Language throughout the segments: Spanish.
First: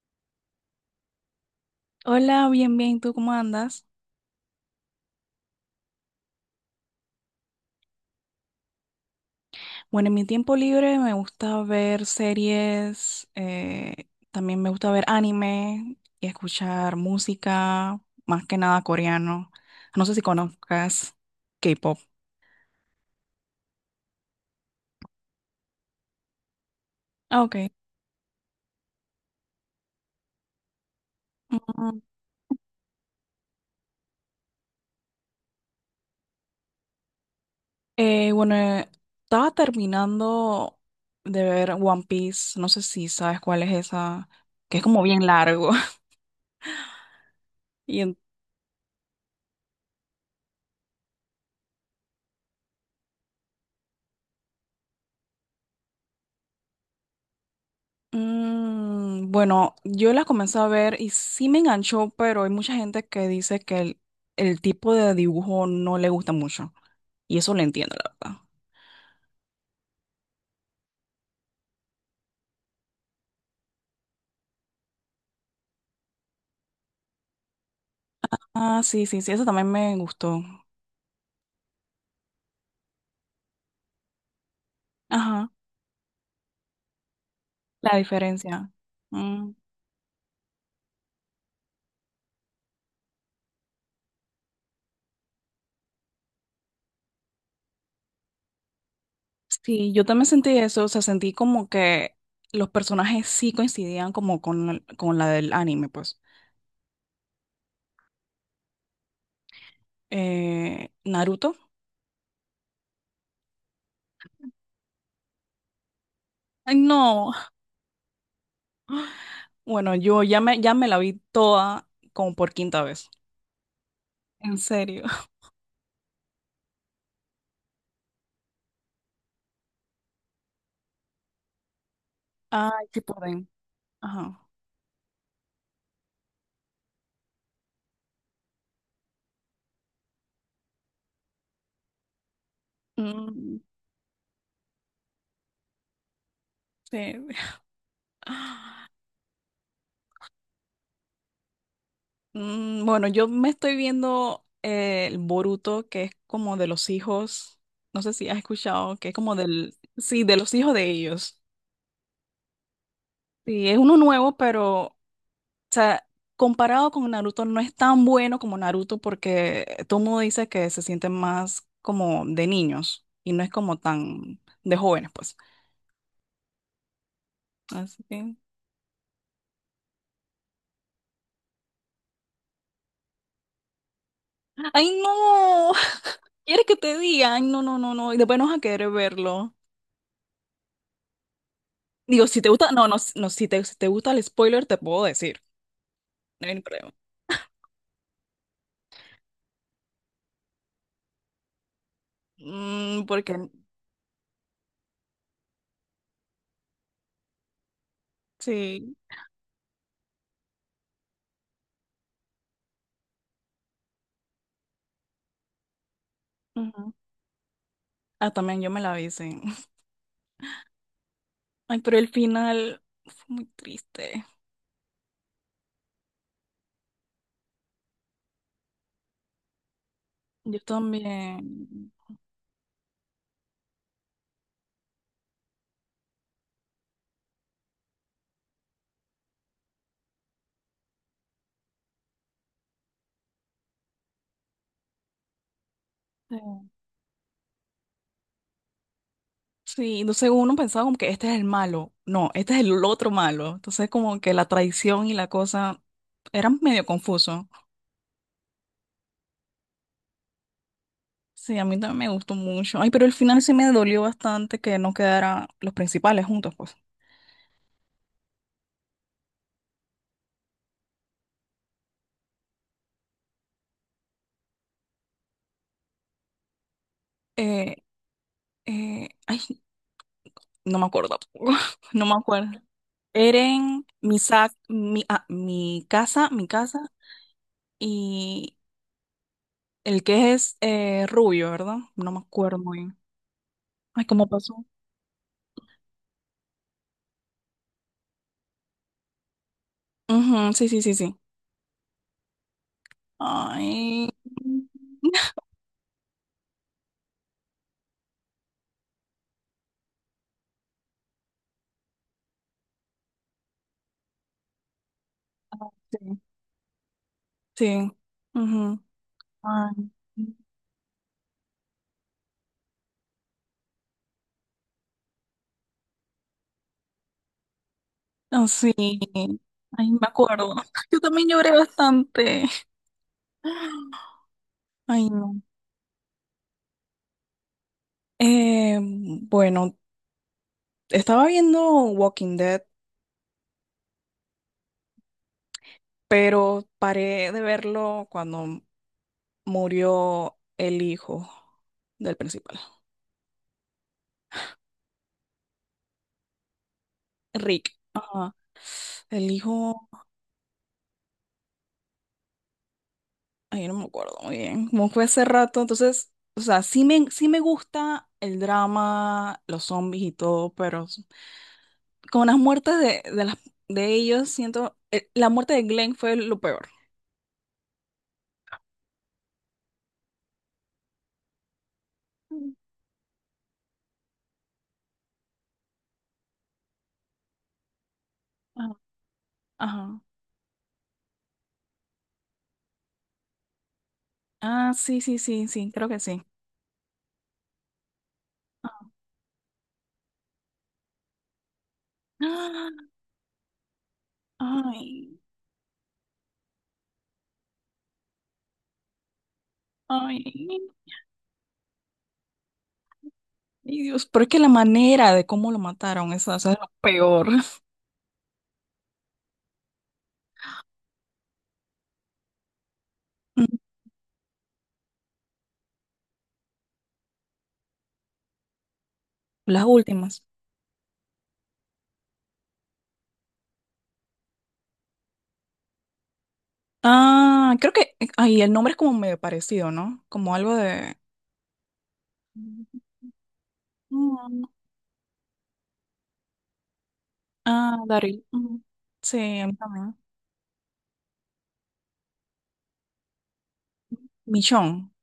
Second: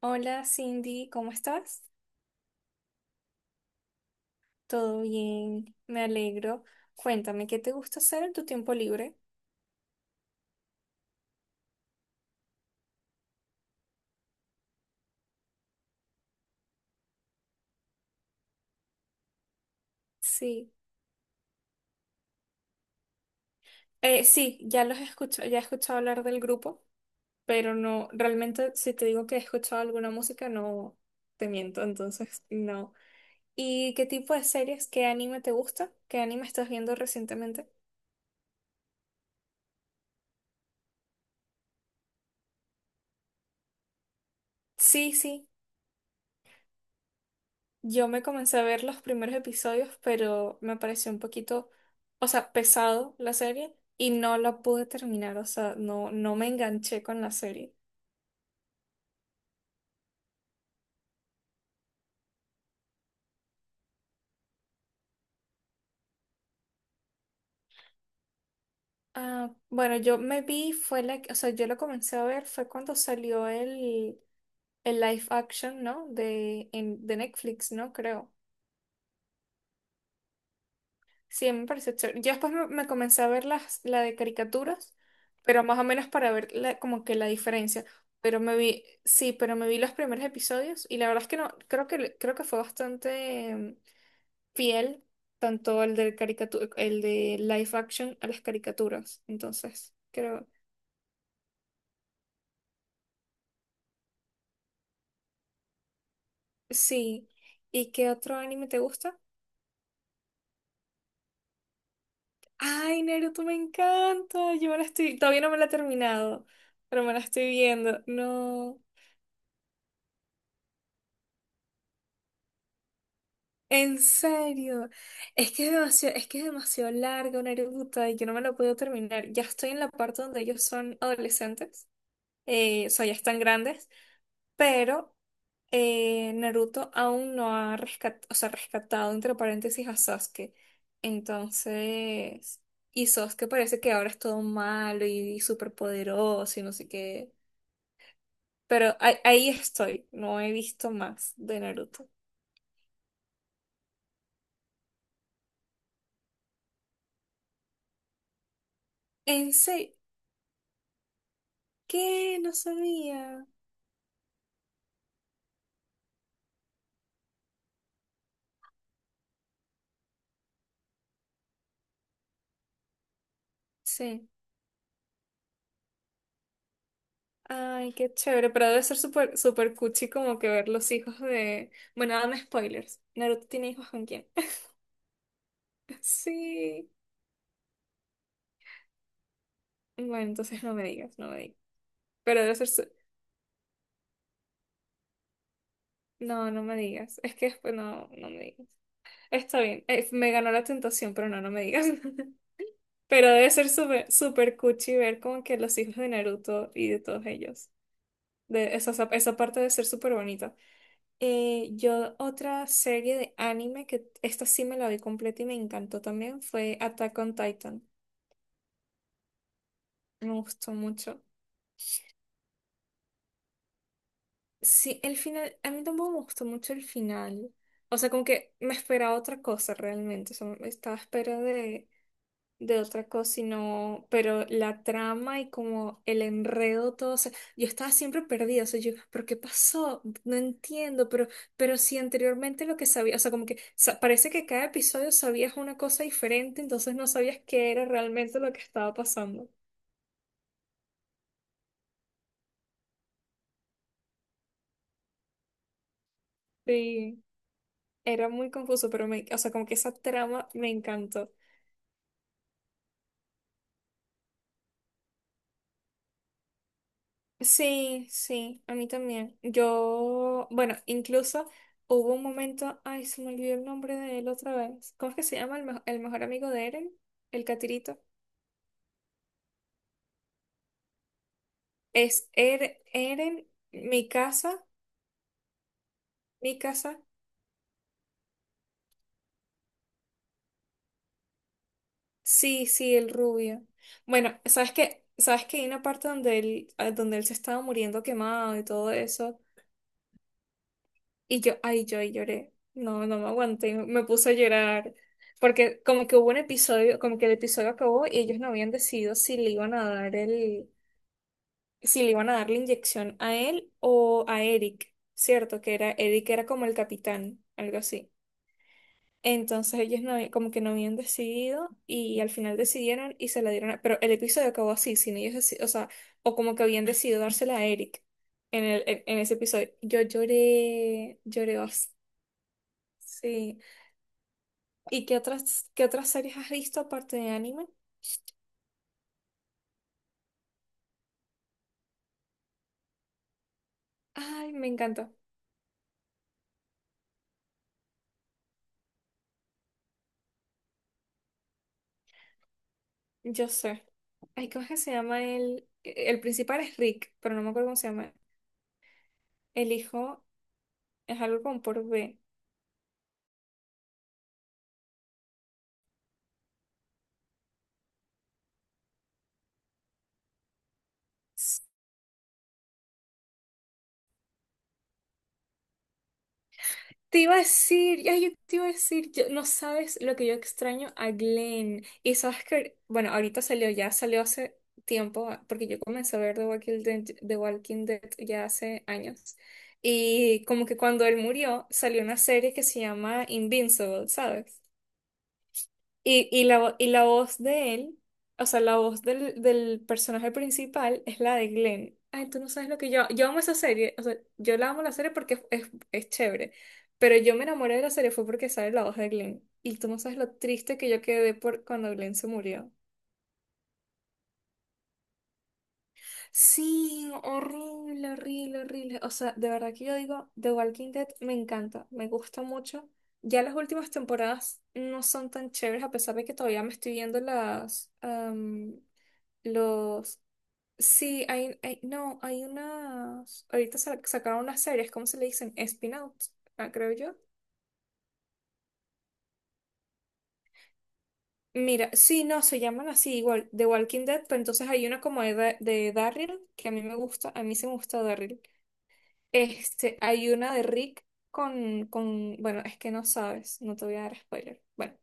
Hola Cindy, ¿cómo estás? Hola, bien, bien, ¿tú cómo andas? Todo bien, me alegro. Cuéntame, ¿qué te gusta hacer en tu tiempo libre? Bueno, en mi tiempo libre me gusta ver series, también me gusta ver anime y escuchar música, más que nada coreano. No sé si Sí, conozcas K-pop. Sí, ya los he escuchado, ya he escuchado hablar del grupo, Ah, ok. pero no, realmente si te digo que he escuchado alguna música, no te miento, Ujú. entonces no. ¿Y qué tipo de series, qué anime te gusta? ¿Qué anime estás viendo recientemente? Eh, bueno, eh, estaba terminando de ver One Piece, no sé si sabes cuál es esa, que es como Sí, bien sí, largo. yo Y me comencé a ver los primeros episodios, pero me pareció un poquito, o sea, pesado la serie y no la pude terminar, o sea, no me enganché con la serie. mm, bueno, yo la comencé a ver y sí me enganchó, pero hay mucha gente que dice que el tipo de dibujo no le gusta mucho. Y eso lo entiendo, la verdad. Ah, bueno, yo me vi, fue la, o sea, yo lo comencé a ver, fue cuando salió el live action, ¿no? De, en, de Netflix, ¿no? Creo. Ah, sí, sí, sí, eso también me gustó. Sí, me pareció chévere. Yo después me comencé a ver las, la de caricaturas, Ajá, pero más o menos para ver como que la diferencia. la Pero me diferencia. vi, sí, Mm, pero me vi los primeros episodios y la verdad es que no, creo que fue bastante fiel, tanto el de caricatura, el de live action a las caricaturas. sí, Entonces, yo también creo, sentí eso, o sea, sentí como que los personajes sí coincidían como con, con la del anime, pues. sí. ¿Y qué otro anime te gusta? Naruto. Ay, Naruto, me encanta. Yo me la estoy, todavía no me la he terminado, Ay, pero me la no. estoy viendo. No. Bueno, ya me la vi toda como por quinta vez. En En serio, serio. es que es demasiado, es que es demasiado larga, Naruto, y yo no me lo puedo terminar. Ya estoy en la parte donde ellos son adolescentes, Ay, o qué sea, ya están pueden. grandes, Ajá. pero Naruto aún no ha o sea, rescatado, entre paréntesis, a Sasuke. Entonces, y Sasuke Mm, parece que ahora es todo malo y, súper poderoso y no sé sí. qué. Pero ahí estoy, no he visto más de Naruto. Mm, bueno, yo me estoy viendo el Boruto, que es como de los hijos. No sé si has escuchado, que es como En del. serio, Sí, de los hijos de ellos. ¿qué? No sabía. Sí, es uno nuevo, pero. O sea, comparado con Naruto, no es tan bueno como Naruto, porque todo el mundo dice que se sienten más como de niños y no es como Sí. tan de jóvenes, pues. Ay, Así qué que. chévere, pero debe ser súper súper cuchi como que ver los hijos de... Bueno, dame spoilers. ¿Naruto tiene hijos con quién? ¡Ay, no! ¿Quieres que Sí. te digan? No, no, no, no. Y después no vas a querer verlo. Bueno, entonces no me digas, no me digas. Digo, si Pero te debe ser... gusta, no, no, no, si te gusta el spoiler, te puedo decir. No No, hay ningún no me problema. digas. Es que después no, no me digas. Está bien, me ganó la tentación, pero no, no me digas. Mm, Pero porque, debe ser súper súper cuchi ver como que los hijos de Naruto y de todos ellos. De esa, sí. esa parte debe ser súper bonita. Yo otra serie de anime que esta sí me la vi completa y me encantó también fue Ujú. Attack on Titan. Ah, también yo me la vi, sí. Me gustó mucho. Ay, pero el final fue muy triste. Sí, el final, a mí tampoco me gustó mucho el final. O sea, como que me esperaba otra cosa realmente. O sea, Yo estaba a espera también. de otra cosa, sino, pero la trama y como el enredo, todo, o sea, yo estaba siempre perdida, o sea, yo, ¿pero qué pasó? No entiendo, pero si anteriormente lo que sabía, o sea, como que parece que cada episodio sabías una cosa Sí, diferente, entonces no sabías qué era realmente lo que estaba pasando. sí, entonces uno pensaba como que este es el malo. No, este es el otro malo. Entonces como que la traición y la cosa eran medio Sí, confuso. era muy confuso, pero me, o sea, como que esa trama me encantó. Sí, a mí también me gustó mucho. Ay, pero el final sí me dolió bastante que no quedaran los principales juntos, pues. Sí, sí, a mí también. Yo, bueno, incluso hubo un momento, ay, se me olvidó el nombre de él otra vez. ¿Cómo es que se llama el, el mejor amigo de Eren? El Eh, catirito. Ay, no me acuerdo tampoco. No me Es acuerdo. Eren, Eren, mi casa, Misak, mi mi casa casa. y el que es rubio, ¿verdad? No me acuerdo Sí, muy sí, bien. el rubio. Ay, ¿cómo Bueno, pasó? ¿Sabes que hay una parte donde él, ah, donde él se estaba muriendo quemado y todo eso? Ujú, sí, sí, sí, sí. Y yo, ay, yo lloré. No, no me aguanté. Me Ay, puse a llorar. Porque como que hubo un episodio, como que el episodio acabó y ellos no habían decidido si le iban a dar el, si le iban a dar la inyección a él o a Eric, ¿cierto? ah, Que era, sí, Eric era como el capitán, algo sí. así. Ujú. Ay. Entonces ellos no, como que no habían decidido y al final decidieron y se la dieron pero el episodio acabó así, sin ellos o sea, o como que habían decidido dársela a Eric Ah, en sí. el, en ese episodio. Ay, me Yo acuerdo. Yo lloré, también lloré lloré bastante. bastante. Sí, ¿y Ay, no. Qué otras series has visto aparte de anime? Eh, bueno, estaba viendo Walking Dead, Ay, me encanta. pero paré de verlo cuando murió el hijo del principal, Yo sé. Ay, ¿cómo es que se llama el... El principal es Rick, pero no me acuerdo cómo Rick. se llama. Ajá. El El hijo, hijo es algo con por B. ay, no me acuerdo muy bien, como fue hace rato, entonces, o sea, sí me gusta el drama, los zombies y todo, pero S- con las muertes de ellos, siento, la muerte de Glenn fue lo peor. Te iba a decir, ay, yo te iba a decir, no sabes lo que yo extraño a Glenn. Y sabes Mm. que, bueno, ahorita salió, ya salió hace tiempo, porque yo comencé a ver The Walking Dead, The Walking Dead ya Ajá. hace años. Ajá. Y como que cuando él murió, salió una serie que se llama Invincible, ¿sabes? Ah, sí, sí, sí, sí, creo que sí. Y la, y la voz de él, o sea, la Ajá. voz del, del personaje principal es la de Glenn. Ay, tú no sabes lo Ah, que yo... Yo amo esa serie, o sea, yo la amo la serie ay, porque es, chévere, pero yo me enamoré de la serie fue porque sale la voz de Glenn. Y tú no sabes ay, lo triste que yo quedé por cuando Glenn se murió. ay, Dios, pero es que la manera de cómo lo mataron, eso es lo Sí, peor. horrible, horrible, horrible. O sea, de verdad que yo digo, The Walking Dead me encanta, me gusta mucho. Ya Mm. las últimas temporadas no son tan chéveres, a pesar de que todavía me estoy viendo las, Las los... últimas. Sí, hay, no, hay unas... Ahorita sacaron unas series, ¿cómo se le dicen? Spin-outs, ah, creo yo. Ah, creo que, ay, el nombre es como medio parecido, ¿no? Como algo de... Mira, sí, no, se llaman así igual, The Walking Dead, pero Mm. entonces hay una como de Daryl, que a mí me gusta, a mí sí me Ah, gusta Daryl. Daryl. Mm. Sí, a mí también. Este, hay una de Rick con, bueno, es que no sabes, no te voy a dar spoiler. Michonne, Bueno,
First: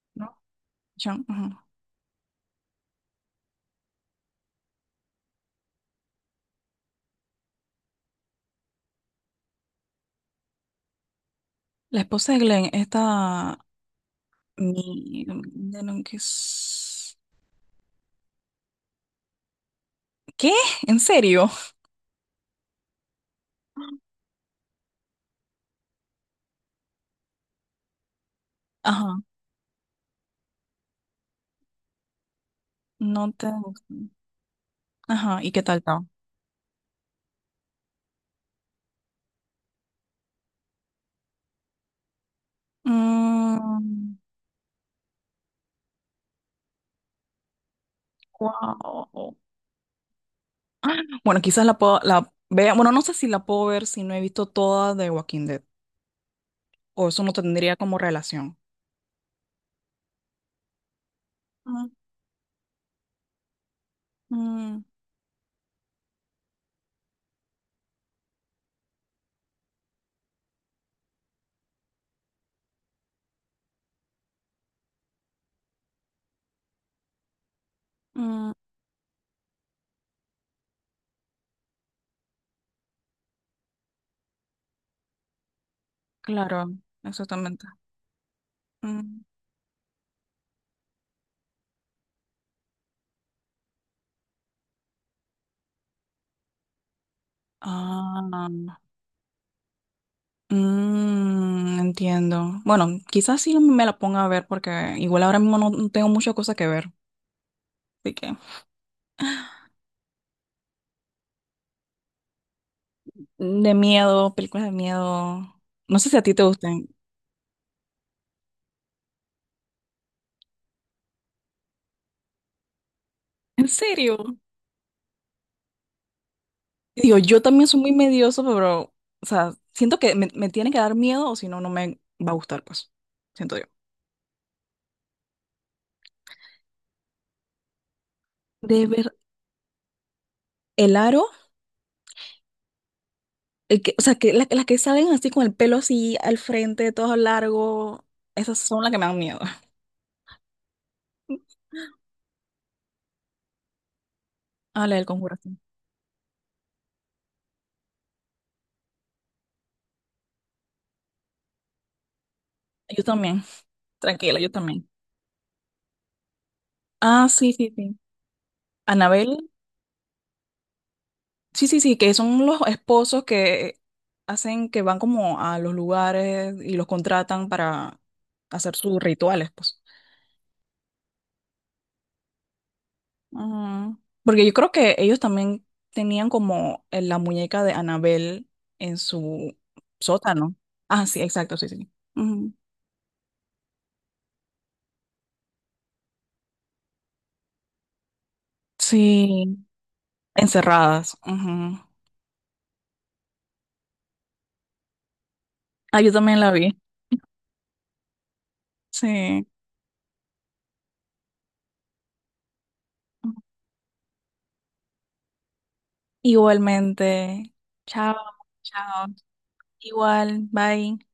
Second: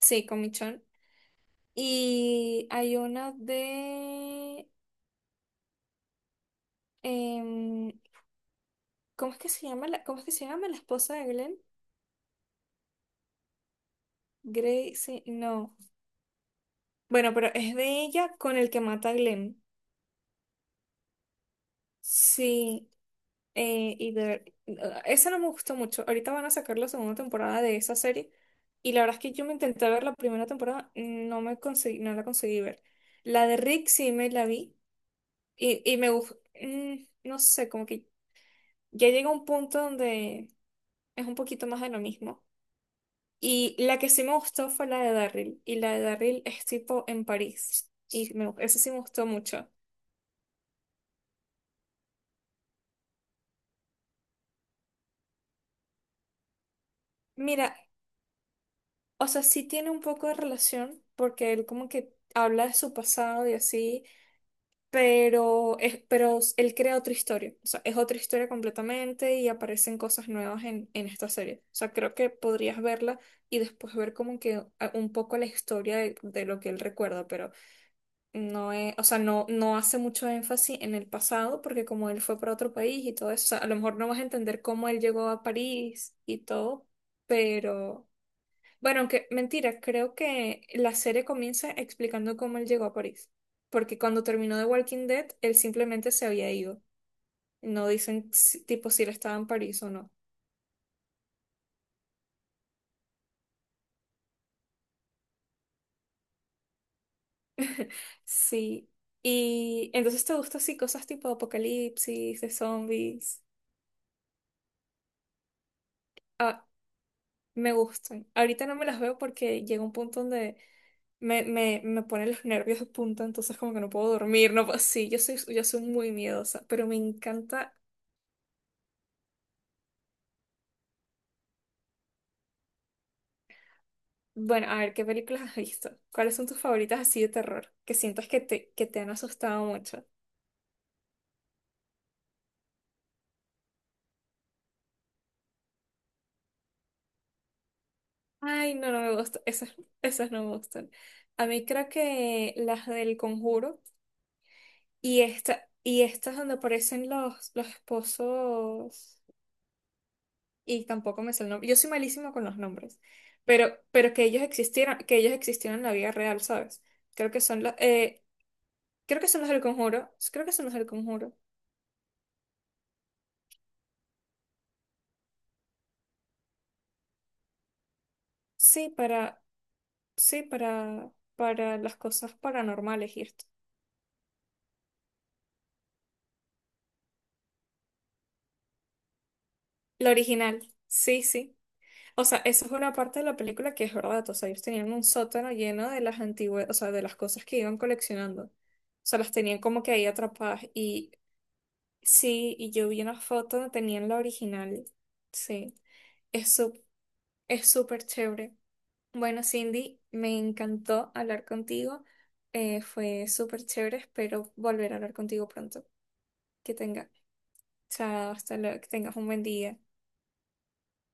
sí, ¿no? con Michonne. Michonne, ajá. Y hay una de, em, ¿cómo es que se llama la, cómo es que se llama la esposa de Glenn? La esposa de Glenn, esta Gracie, mi, no. de lo que es... Bueno, pero es de ella con el que mata a Glenn. ¿Qué? ¿En serio? Sí. Y de, ah, esa no me gustó mucho. Ahorita van a sacar la segunda temporada de esa serie. Y la verdad es Ajá, que yo me intenté ver la primera temporada, no me conseguí, no la conseguí ver. no La te de Rick gustan. sí me la vi. Ajá, ¿y qué tal Y estaba? me gustó. No sé, como que ya llega un punto donde es un poquito más de lo mismo. Y la que Mm, sí me gustó fue la de Daryl. Y la de Daryl es tipo en París. Y me, esa sí me wow. gustó mucho. Bueno, la vea, bueno, no sé si la puedo ver si no he visto toda de Walking Dead, o eso no Mira, tendría como relación. o sea, sí tiene un poco de relación porque él como Mm, que habla de su pasado y así mm, pero, es, pero él crea otra historia, o sea, es otra historia completamente y aparecen cosas nuevas en esta serie. O sea, creo que podrías verla y después ver como que un poco la historia de lo que él recuerda, pero mm, no es, o sea, no, no hace mucho énfasis en el pasado porque como él fue para otro país y todo eso, o sea, a lo mejor no vas a entender cómo él llegó a París y claro, todo, exactamente. pero... Bueno, Mm. aunque mentira, creo que la serie comienza explicando cómo él llegó a París. Porque cuando terminó The Walking Dead, él simplemente se había ido. No Ah, dicen tipo si él estaba en París o no. mm, entiendo. Bueno, quizás sí me la ponga a ver porque igual ahora mismo no tengo muchas cosas que ver. Así que Sí. Y entonces te gustan así cosas tipo apocalipsis, de zombies. de miedo, películas de miedo. No sé si a ti te Ah, gustan. me gustan. Ahorita no me las veo porque llega un punto donde me ponen los nervios de punta, entonces ¿En como que no puedo serio? dormir, no puedo- Sí, yo soy muy miedosa, pero me Digo, yo también encanta. soy muy medioso, pero, o sea, siento que me tiene que dar miedo o si no, no me va a gustar, pues. Siento yo. Bueno, a ver, ¿qué películas has visto? ¿Cuáles son tus favoritas así de terror? Que sientas De que te han ver asustado mucho. el aro, el que, o sea, las que salen así con el pelo así al frente, todo largo, esas Ay, son no, las que no me me dan miedo. gustan. Esas, esas no me gustan. A mí creo que las del Conjuro Ah, la del y Conjuración. esta, y estas donde aparecen los esposos. Y tampoco me sé el nombre. Yo soy malísima con los nombres. Yo también. Pero Tranquila, yo también. Que ellos existieron en la vida real, ¿sabes? Ah, Creo que sí, son sí, los, sí. Creo que son Anabel. los del Conjuro. Creo que son los del Conjuro. Sí, sí, sí, que son los esposos que hacen que van como a los lugares y los contratan para hacer Sí, sus para. rituales, pues. Sí, para las cosas paranormales y esto. Ah, porque yo creo que ellos también tenían como en la muñeca de Anabel en su La sótano. original, Ah, sí, sí, exacto, sí. sí, sí. O sea, Ujú. esa es una parte de la película que es verdad. O sea, ellos tenían un sótano lleno de las antiguas, o sea, de las cosas que iban coleccionando. O sea, las tenían Sí, como que ahí atrapadas. Y encerradas. Ujú. sí, y yo vi una foto donde tenían la original. Sí, Ah, yo también la es vi. Es súper chévere. Bueno, Sí. Cindy, me encantó hablar contigo. Fue súper chévere. Espero volver a hablar contigo pronto. Que tengas Igualmente. Chao, Chao, hasta luego, que chao. tengas un buen día. Igual, bye.